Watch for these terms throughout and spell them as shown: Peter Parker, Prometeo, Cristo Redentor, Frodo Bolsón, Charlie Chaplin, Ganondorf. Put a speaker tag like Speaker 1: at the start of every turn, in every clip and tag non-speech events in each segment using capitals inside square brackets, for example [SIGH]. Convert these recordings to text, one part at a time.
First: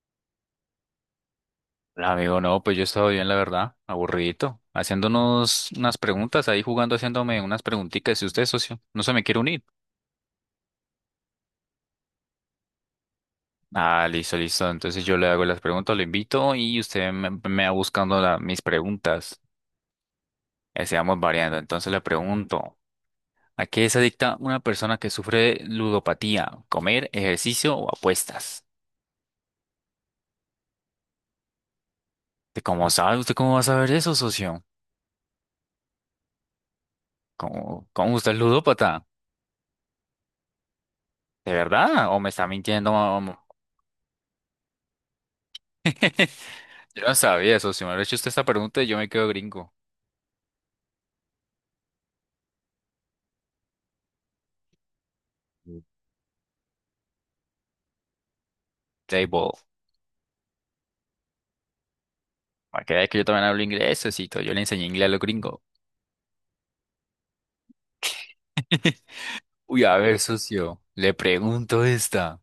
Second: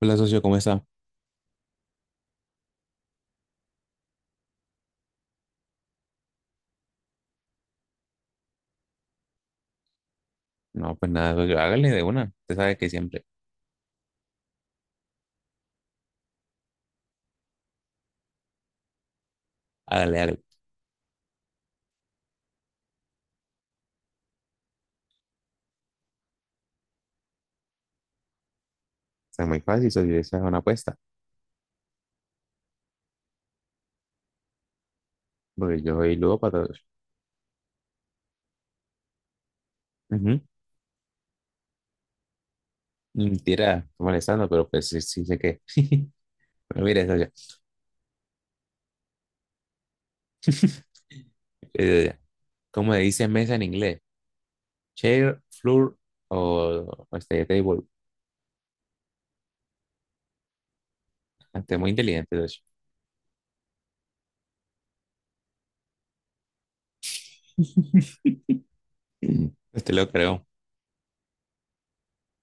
Speaker 1: Hola, socio, ¿cómo está?
Speaker 2: Amigo, no, pues yo he estado bien, la verdad, aburridito, haciéndonos unas preguntas, ahí jugando, haciéndome unas preguntitas. Si usted, socio, no se me quiere unir.
Speaker 1: No, pues nada, socio, hágale de una. Usted sabe que siempre,
Speaker 2: Ah, listo, listo. Entonces yo le hago las preguntas, lo invito y usted me va buscando mis preguntas.
Speaker 1: hágale, hágale. O
Speaker 2: Así vamos variando. Entonces le pregunto, ¿a qué se adicta una persona que sufre ludopatía? ¿Comer, ejercicio o apuestas?
Speaker 1: muy fácil, socio, esa es una apuesta.
Speaker 2: ¿De ¿Cómo sabe? ¿Usted cómo va a saber eso, socio?
Speaker 1: Porque yo soy ludópata, socio.
Speaker 2: ¿Cómo usted es ludópata?
Speaker 1: Ujú.
Speaker 2: ¿De verdad? ¿O me está mintiendo?
Speaker 1: Mentira, estoy molestando, pero pues sí, sí sé que. [LAUGHS] Pero
Speaker 2: [LAUGHS] Yo
Speaker 1: mire,
Speaker 2: no
Speaker 1: socio,
Speaker 2: sabía eso. Si me hubiera hecho usted esta pregunta, yo me quedo gringo.
Speaker 1: eh, ¿cómo le dice mesa en inglés? Chair, floor o este table.
Speaker 2: Table.
Speaker 1: Ah, usted es muy inteligente, socio.
Speaker 2: Para que vea que yo también hablo inglés, socito. Yo le enseñé inglés a los gringos.
Speaker 1: [LAUGHS]
Speaker 2: [LAUGHS] Uy,
Speaker 1: Usted
Speaker 2: a
Speaker 1: lo
Speaker 2: ver,
Speaker 1: creo.
Speaker 2: socio. Le pregunto esta.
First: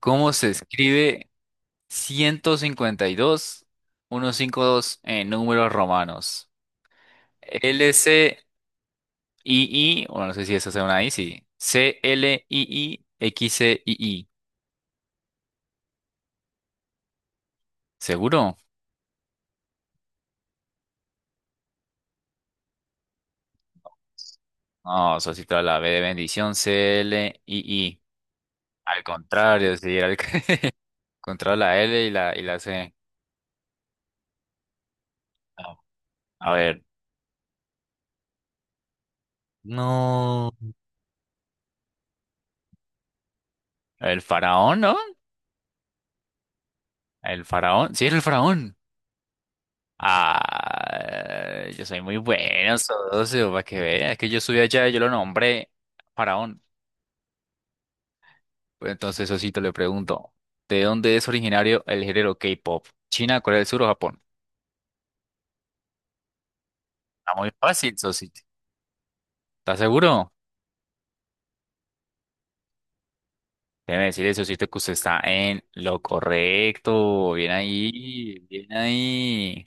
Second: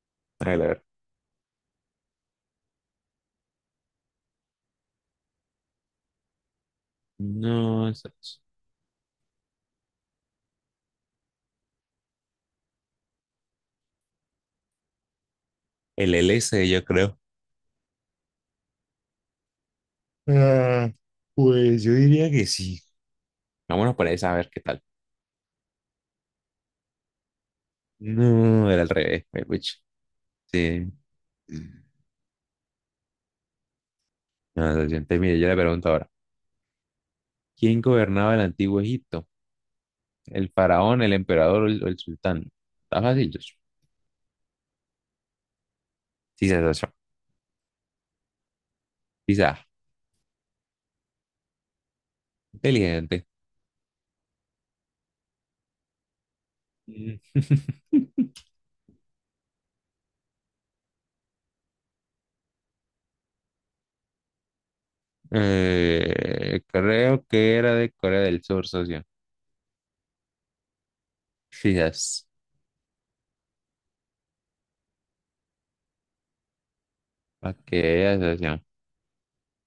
Speaker 2: ¿Cómo se
Speaker 1: Hágale, a ver.
Speaker 2: escribe 152, dos en números romanos? L
Speaker 1: No,
Speaker 2: C
Speaker 1: socio.
Speaker 2: I I, bueno, no sé si eso sea una I, sí. C L I, I X C I I.
Speaker 1: El L S yo creo.
Speaker 2: ¿Seguro?
Speaker 1: Ah, pues yo diría que sí. Vámonos por esa, a ver qué tal.
Speaker 2: No, socito, la B de bendición, C L I I.
Speaker 1: No, era al
Speaker 2: Al
Speaker 1: revés, güey, pucha.
Speaker 2: contrario, sí, era el [LAUGHS]
Speaker 1: Sí.
Speaker 2: contra la L y la C.
Speaker 1: No, se siente, mire, yo le
Speaker 2: No.
Speaker 1: pregunto ahora,
Speaker 2: A ver.
Speaker 1: ¿quién gobernaba el antiguo Egipto? ¿El
Speaker 2: No.
Speaker 1: faraón, el emperador o el sultán? Está fácil, yo.
Speaker 2: El faraón, ¿no?
Speaker 1: Sí, se asoció.
Speaker 2: El faraón. Sí, era el faraón.
Speaker 1: Quizá.
Speaker 2: Ah, yo soy muy bueno,
Speaker 1: Inteligente.
Speaker 2: socio, para que veas. Es que yo subí allá y yo lo nombré faraón.
Speaker 1: Mm. [LAUGHS]
Speaker 2: Pues entonces, Sosito, le pregunto, ¿de dónde es originario el género K-pop? ¿China, Corea del Sur o Japón?
Speaker 1: Creo
Speaker 2: Está muy
Speaker 1: que era de
Speaker 2: fácil,
Speaker 1: Corea
Speaker 2: Sosito.
Speaker 1: del Sur, socio.
Speaker 2: ¿Estás seguro?
Speaker 1: Quizás.
Speaker 2: Déjeme decirle, Sosito, que usted está en lo correcto. Bien
Speaker 1: Pa' que veas,
Speaker 2: ahí,
Speaker 1: socio.
Speaker 2: bien ahí.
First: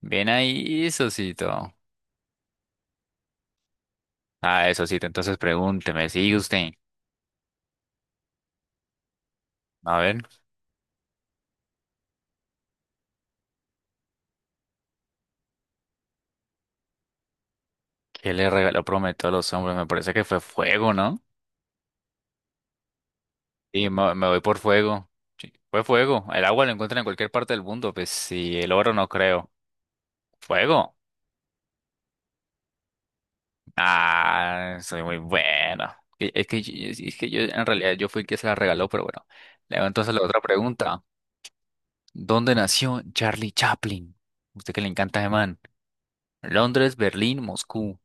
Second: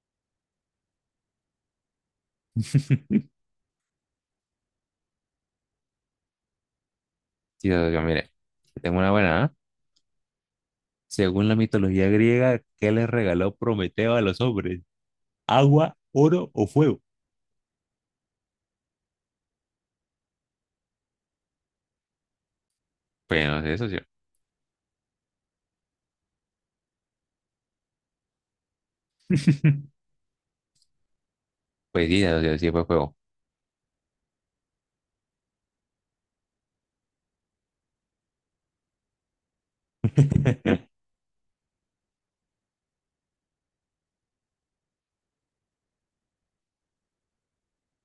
Speaker 2: Bien ahí, Sosito.
Speaker 1: [LAUGHS]
Speaker 2: Ah, Sosito, entonces pregúnteme, sigue usted.
Speaker 1: Sí, socio, mire. Tengo una buena, ¿ah?
Speaker 2: A ver,
Speaker 1: Según la mitología griega, ¿qué les regaló Prometeo a los hombres? ¿Agua, oro o fuego?
Speaker 2: ¿qué le regaló Prometeo a los hombres? Me parece que fue fuego, ¿no?
Speaker 1: Pues no sé,
Speaker 2: Sí,
Speaker 1: socio.
Speaker 2: me voy por fuego. Sí, fue fuego. El agua lo encuentran en cualquier parte del mundo, pues sí, el oro no creo.
Speaker 1: [LAUGHS]
Speaker 2: ¿Fuego?
Speaker 1: Pues sí, socio, sí fue juego.
Speaker 2: Ah, soy muy bueno. Es que yo, en realidad, yo fui el que se la regaló, pero bueno. Le hago entonces
Speaker 1: [LAUGHS]
Speaker 2: la otra pregunta. ¿Dónde nació Charlie Chaplin? Usted que le encanta, ese man. Londres, Berlín, Moscú.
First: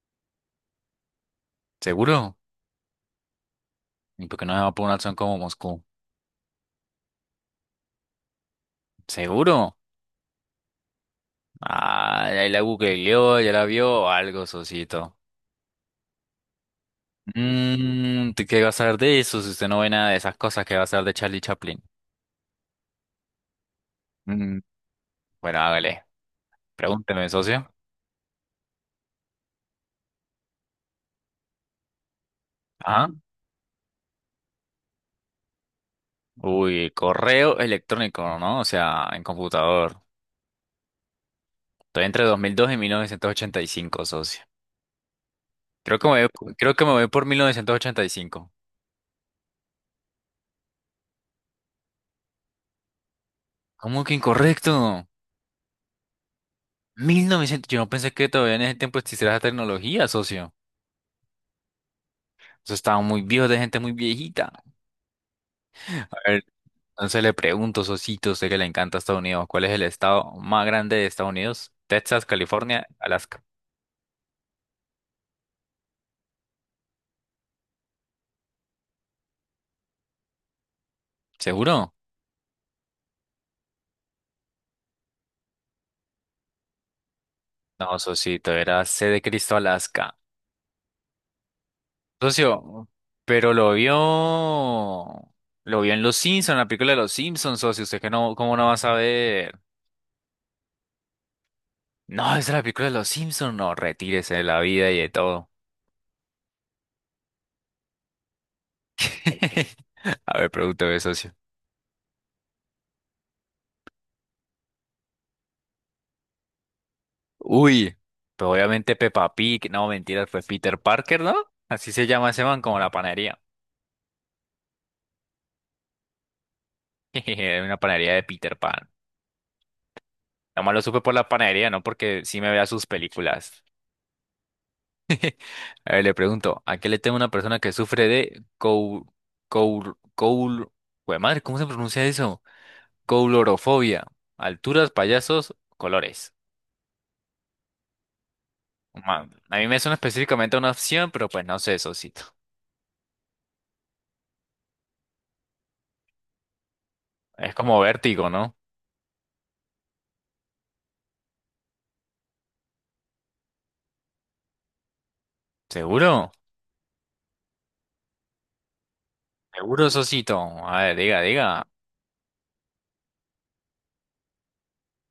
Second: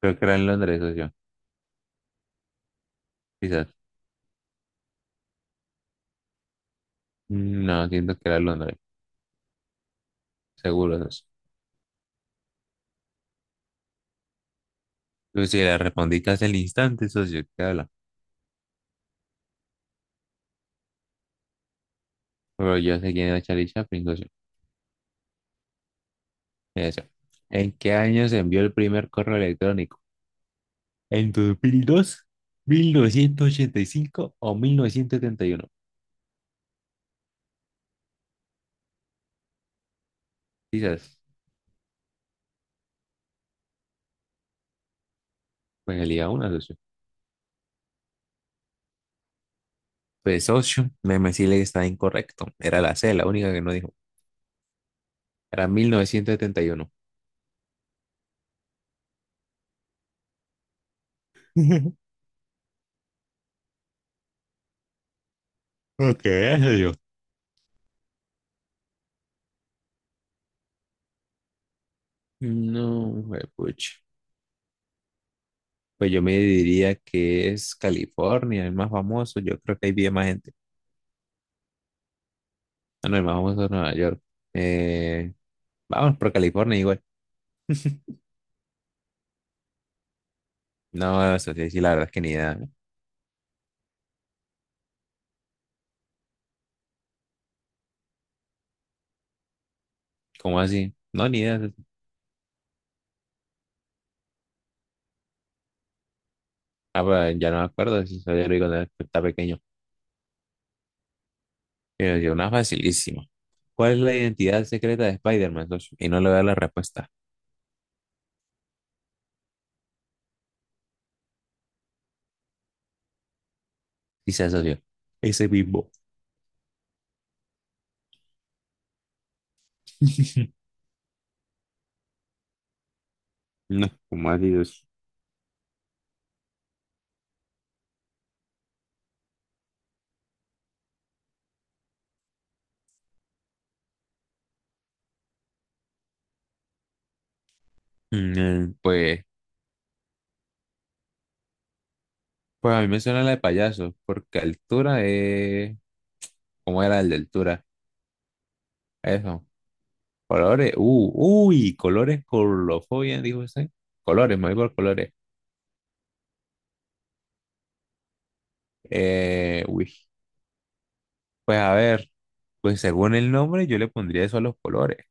Speaker 1: Creo que era en Londres, socio.
Speaker 2: ¿Seguro?
Speaker 1: Quizás.
Speaker 2: ¿Y por qué no se va por una opción como Moscú?
Speaker 1: Mm, no, siento que era en Londres.
Speaker 2: ¿Seguro?
Speaker 1: Seguro, socio.
Speaker 2: Ah, ahí la googleó, ya la vio, algo, socito.
Speaker 1: Yo sí le respondí casi al instante, socio. ¿Qué habla?
Speaker 2: Mmm, ¿qué va a saber de eso si usted no ve nada de esas cosas que va a saber de Charlie Chaplin?
Speaker 1: Pero yo sé quién era Charlie Chaplin, socio.
Speaker 2: Mm, bueno, hágale.
Speaker 1: Mira, socio.
Speaker 2: Pregúnteme, socio.
Speaker 1: ¿En qué año se envió el primer correo electrónico? ¿En dos mil dos, mil
Speaker 2: Ajá.
Speaker 1: novecientos ochenta y cinco o 1971?
Speaker 2: Uy, correo electrónico, ¿no? O sea, en computador.
Speaker 1: Quizás.
Speaker 2: Estoy entre 2002 y 1985, socio. Creo
Speaker 1: Pues
Speaker 2: que me
Speaker 1: elija una,
Speaker 2: voy, creo
Speaker 1: socio.
Speaker 2: que me voy por 1985.
Speaker 1: Pues, socio, me sí le está incorrecto. Era la C, la única que no dijo.
Speaker 2: ¿Cómo que incorrecto?
Speaker 1: Era 1971.
Speaker 2: 1900, yo no pensé que todavía en ese tiempo existiera esa tecnología, socio.
Speaker 1: [LAUGHS]
Speaker 2: Eso estaba muy viejo, de gente muy viejita.
Speaker 1: Qué,
Speaker 2: A
Speaker 1: ok,
Speaker 2: ver,
Speaker 1: yo.
Speaker 2: entonces le pregunto, Sosito, sé que le encanta Estados Unidos. ¿Cuál es el estado más grande de Estados Unidos? Texas, California,
Speaker 1: No,
Speaker 2: Alaska.
Speaker 1: pucha. Pues yo me diría que es California, el más famoso. Yo creo que ahí vive más gente.
Speaker 2: ¿Seguro?
Speaker 1: Ah, no, el más famoso es Nueva York. Eh, Vamos por California igual.
Speaker 2: No, Sosito, era C de Cristo, Alaska.
Speaker 1: No, eso sí, sí, la verdad es que ni idea.
Speaker 2: Socio, pero lo vio. Lo vio en Los Simpsons, en la película de Los Simpsons, socio. ¿Usted que no, cómo no va a saber?
Speaker 1: ¿Cómo así? No, ni idea.
Speaker 2: No, es de la película de Los Simpsons. No, retírese de la vida y de todo.
Speaker 1: Ah, pues, ya no me acuerdo si eso ya lo digo cuando estaba pequeño.
Speaker 2: [LAUGHS] A ver, pregúntame, socio.
Speaker 1: Pero yo, una facilísima. ¿Cuál es la identidad secreta de Spider-Man, socio? Y no le voy a dar la respuesta.
Speaker 2: Uy, pero obviamente Peppa Pig, no, mentiras, fue Peter Parker, ¿no? Así se llama ese man, como la panadería.
Speaker 1: Dice socio. Ese Bimbo.
Speaker 2: [LAUGHS] Era una panadería de Peter Pan.
Speaker 1: [LAUGHS]
Speaker 2: Nomás lo supe por la panadería, no porque sí me vea sus películas.
Speaker 1: No, ¿cómo así, socio?
Speaker 2: A ver, le pregunto, ¿a qué le teme una persona que sufre de cou... Jue madre, ¿cómo se pronuncia eso? Coulorofobia. Alturas, payasos, colores.
Speaker 1: Mm, pues.
Speaker 2: Man, a mí me suena específicamente a una opción, pero pues no sé, Sosito.
Speaker 1: Pues a mí me suena la de payaso, porque altura es... ¿Cómo era el de
Speaker 2: Es
Speaker 1: altura?
Speaker 2: como vértigo, ¿no?
Speaker 1: Eso. Colores. Uy, colores, colofobia, dijo ese, colores, me voy por colores.
Speaker 2: ¿Seguro?
Speaker 1: Eh,
Speaker 2: Seguro,
Speaker 1: uy,
Speaker 2: Sosito. A ver, diga,
Speaker 1: pues
Speaker 2: diga.
Speaker 1: a ver, pues según el nombre yo le pondría eso a los colores.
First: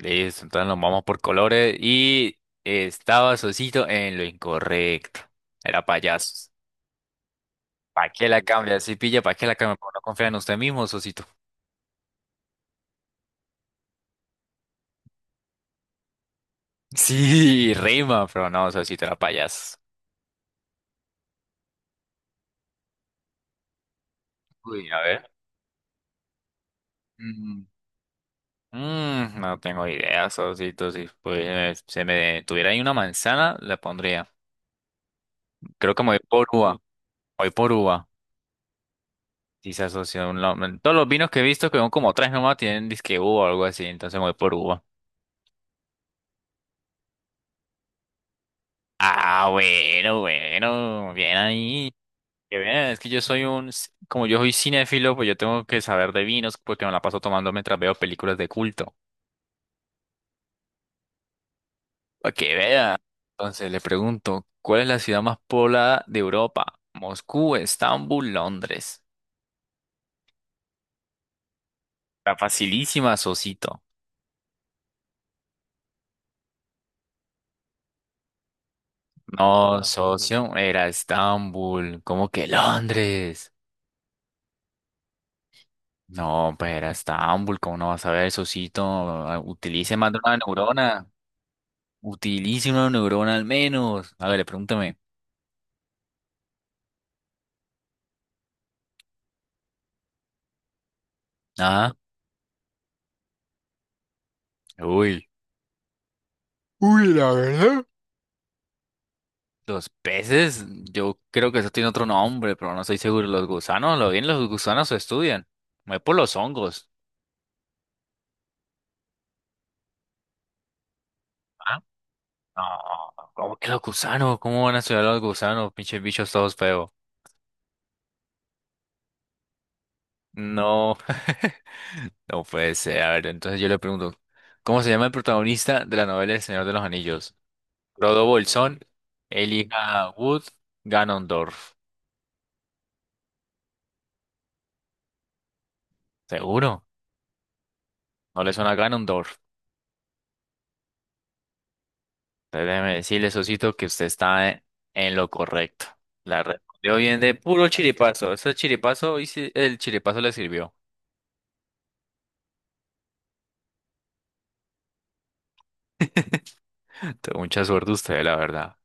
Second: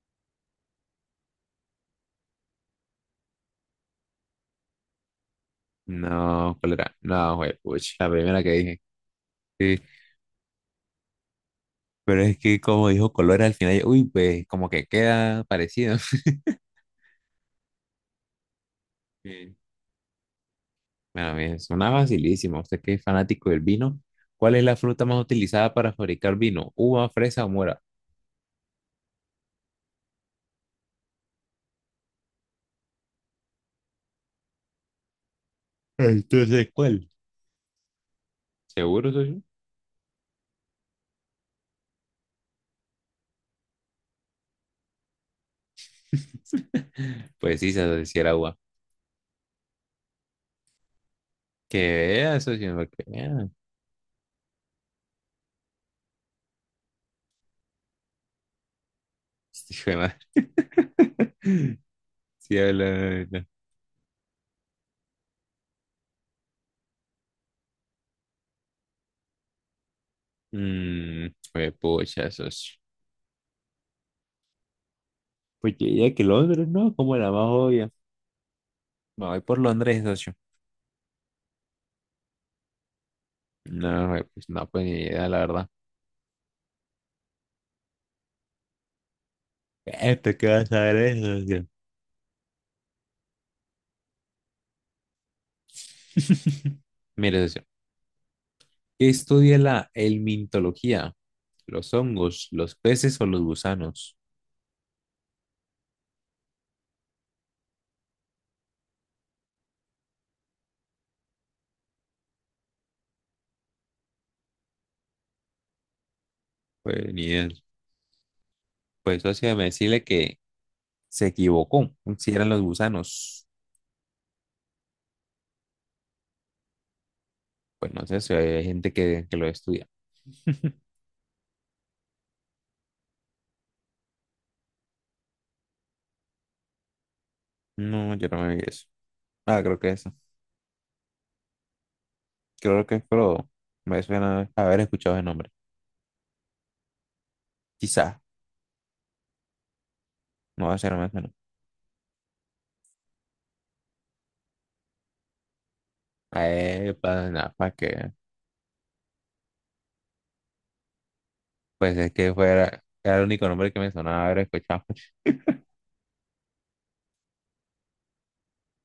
Speaker 2: Listo, entonces nos vamos por colores. Y estaba Sosito en lo incorrecto. Era payasos.
Speaker 1: No, ¿cuál era? No, güey, puch,
Speaker 2: ¿Para
Speaker 1: la
Speaker 2: qué la
Speaker 1: primera que
Speaker 2: cambia?
Speaker 1: dije.
Speaker 2: Si pilla, ¿para qué la cambia?
Speaker 1: Sí,
Speaker 2: Por no confiar en usted mismo, Sosito. [LAUGHS]
Speaker 1: pero es que como dijo colores al final, uy, pues como que queda parecido.
Speaker 2: Sí, rima, pero no, Sosito era
Speaker 1: [LAUGHS]
Speaker 2: payasos.
Speaker 1: Bueno, bien, suena facilísimo. Usted que es fanático del vino, ¿cuál es la
Speaker 2: Uy, a
Speaker 1: fruta más
Speaker 2: ver.
Speaker 1: utilizada para fabricar vino? ¿Uva, fresa o
Speaker 2: Mm,
Speaker 1: mora?
Speaker 2: mm, no tengo idea, Sosito. Si pues, se me tuviera ahí una manzana, la pondría. Creo que me voy por
Speaker 1: Entonces,
Speaker 2: uva.
Speaker 1: ¿cuál?
Speaker 2: Voy por uva.
Speaker 1: ¿Seguro, socio?
Speaker 2: Sí, se asocia a un lado. Todos los vinos que he visto, que son como tres nomás, tienen disque uva o algo así, entonces me voy por uva.
Speaker 1: [LAUGHS] Pues sí, se si era uva.
Speaker 2: Ah, bueno, bueno, bien
Speaker 1: Que
Speaker 2: ahí.
Speaker 1: vea,
Speaker 2: Que
Speaker 1: socio,
Speaker 2: bien,
Speaker 1: para
Speaker 2: es
Speaker 1: que
Speaker 2: que yo soy
Speaker 1: vea.
Speaker 2: como yo soy cinéfilo, pues yo tengo que saber de vinos porque me la paso tomando mientras veo películas de culto.
Speaker 1: Hijo de madre. [LAUGHS]
Speaker 2: Para que
Speaker 1: Sí, habla.
Speaker 2: vea.
Speaker 1: habla.
Speaker 2: Entonces le pregunto, ¿cuál es la ciudad más poblada de Europa? Moscú, Estambul, Londres.
Speaker 1: Mm, pues, pucha,
Speaker 2: Está
Speaker 1: socio.
Speaker 2: facilísima, socito.
Speaker 1: Pues yo diría que Londres, ¿no? Como la más obvia. Me voy por
Speaker 2: No, ah, no,
Speaker 1: Londres, socio.
Speaker 2: socio, era Estambul. ¿Cómo que Londres?
Speaker 1: No, güey, pues no, pues ni idea, la verdad.
Speaker 2: No, pues era Estambul, ¿cómo no vas a ver, Sosito? Ah, utilice más de una
Speaker 1: ¿Esto ¿qué vas a ver
Speaker 2: neurona.
Speaker 1: eso, tío?
Speaker 2: Utilice una neurona al menos. A ver, pregúntame.
Speaker 1: [LAUGHS] Mire, socio, ¿qué estudia la helmintología?
Speaker 2: ¿Ah?
Speaker 1: ¿Los hongos, los peces o los gusanos?
Speaker 2: Uy. Uy, la verdad. Los peces, yo creo que eso tiene otro nombre, pero no estoy seguro. Los gusanos, lo bien, los gusanos se estudian. Me voy por los hongos.
Speaker 1: Pues ni idea. Pues socio, me decirle que se
Speaker 2: ¿Ah?
Speaker 1: equivocó. Si eran los
Speaker 2: No,
Speaker 1: gusanos.
Speaker 2: ¿cómo que los gusanos? ¿Cómo van a estudiar los gusanos? Pinches bichos todos feos.
Speaker 1: Pues no sé si hay gente que lo estudia. [LAUGHS]
Speaker 2: No. [LAUGHS] No puede ser. A ver, entonces yo le pregunto, ¿cómo se llama el protagonista de la novela El Señor de los Anillos?
Speaker 1: No,
Speaker 2: Frodo
Speaker 1: yo no me vi
Speaker 2: Bolsón,
Speaker 1: eso. Ah, creo que
Speaker 2: Elijah
Speaker 1: eso.
Speaker 2: Wood, Ganondorf.
Speaker 1: Creo que pero Me suena haber escuchado ese nombre.
Speaker 2: ¿Seguro?
Speaker 1: Quizá.
Speaker 2: ¿No le suena a Ganondorf?
Speaker 1: No va a ser más o menos.
Speaker 2: Entonces, déjeme decirle, Sosito, que usted en lo correcto. La respondió bien
Speaker 1: Para
Speaker 2: de
Speaker 1: nada,
Speaker 2: puro
Speaker 1: para que.
Speaker 2: chiripazo. Ese chiripazo, y sí, el chiripazo le sirvió.
Speaker 1: Pues es que fuera. Era el único nombre que me sonaba haber escuchado. [LAUGHS]
Speaker 2: Entonces, mucha suerte usted, la verdad.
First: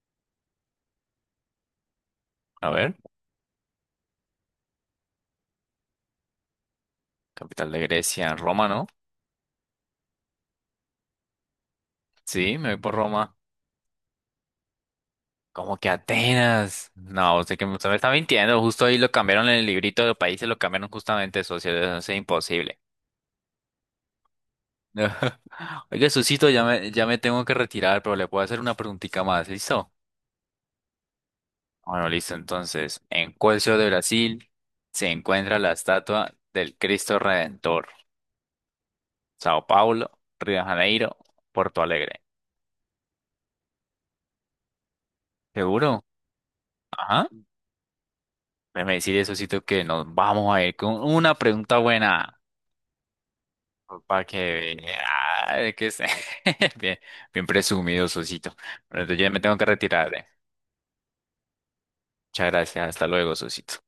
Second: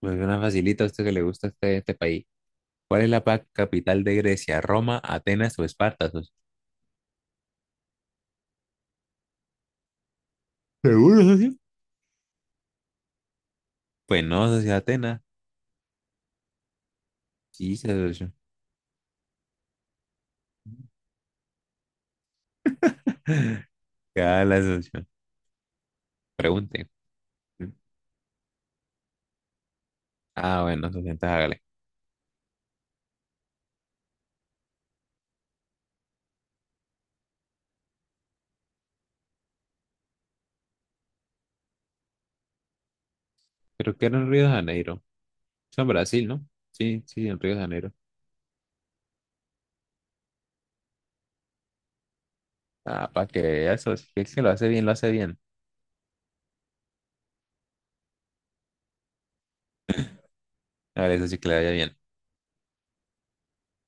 Speaker 1: Pues una facilita a usted que le gusta este, este país.
Speaker 2: A ver,
Speaker 1: ¿Cuál es la capital de Grecia? ¿Roma, Atenas o Esparta, socio?
Speaker 2: capital de Grecia, Roma, ¿no?
Speaker 1: ¿Seguro, socio?
Speaker 2: Sí, me voy por Roma.
Speaker 1: Pues no, socio, Atenas.
Speaker 2: Como que Atenas. No,
Speaker 1: Sí,
Speaker 2: usted me está
Speaker 1: socio.
Speaker 2: mintiendo. Justo ahí lo cambiaron en el librito de los países, lo cambiaron justamente socio. Eso es imposible.
Speaker 1: Ya la socio.
Speaker 2: [LAUGHS] Oiga, Susito, ya
Speaker 1: Pregunte.
Speaker 2: me, ya me tengo que retirar, pero le puedo hacer una preguntita más, ¿listo?
Speaker 1: Ah, bueno, socio, entonces hágale.
Speaker 2: Bueno, listo. Entonces, ¿en cuál ciudad de Brasil se encuentra la estatua del Cristo Redentor? Sao Paulo, Río de Janeiro, Porto Alegre.
Speaker 1: Creo que era en Río de Janeiro. Eso en
Speaker 2: ¿Seguro?
Speaker 1: Brasil, ¿no? Sí, sí,
Speaker 2: Ajá.
Speaker 1: en Río de Janeiro.
Speaker 2: Déjeme decirle, Susito, que nos vamos a ir con una pregunta buena.
Speaker 1: Ah, para que eso, si
Speaker 2: Para
Speaker 1: es que lo hace
Speaker 2: que
Speaker 1: bien, lo hace bien.
Speaker 2: vea, que es [LAUGHS] bien, bien presumido, Sosito. Bueno, entonces yo ya me tengo que retirar, eh.
Speaker 1: Hágale, socio, que le vaya bien.
Speaker 2: Muchas gracias. Hasta luego, Sosito.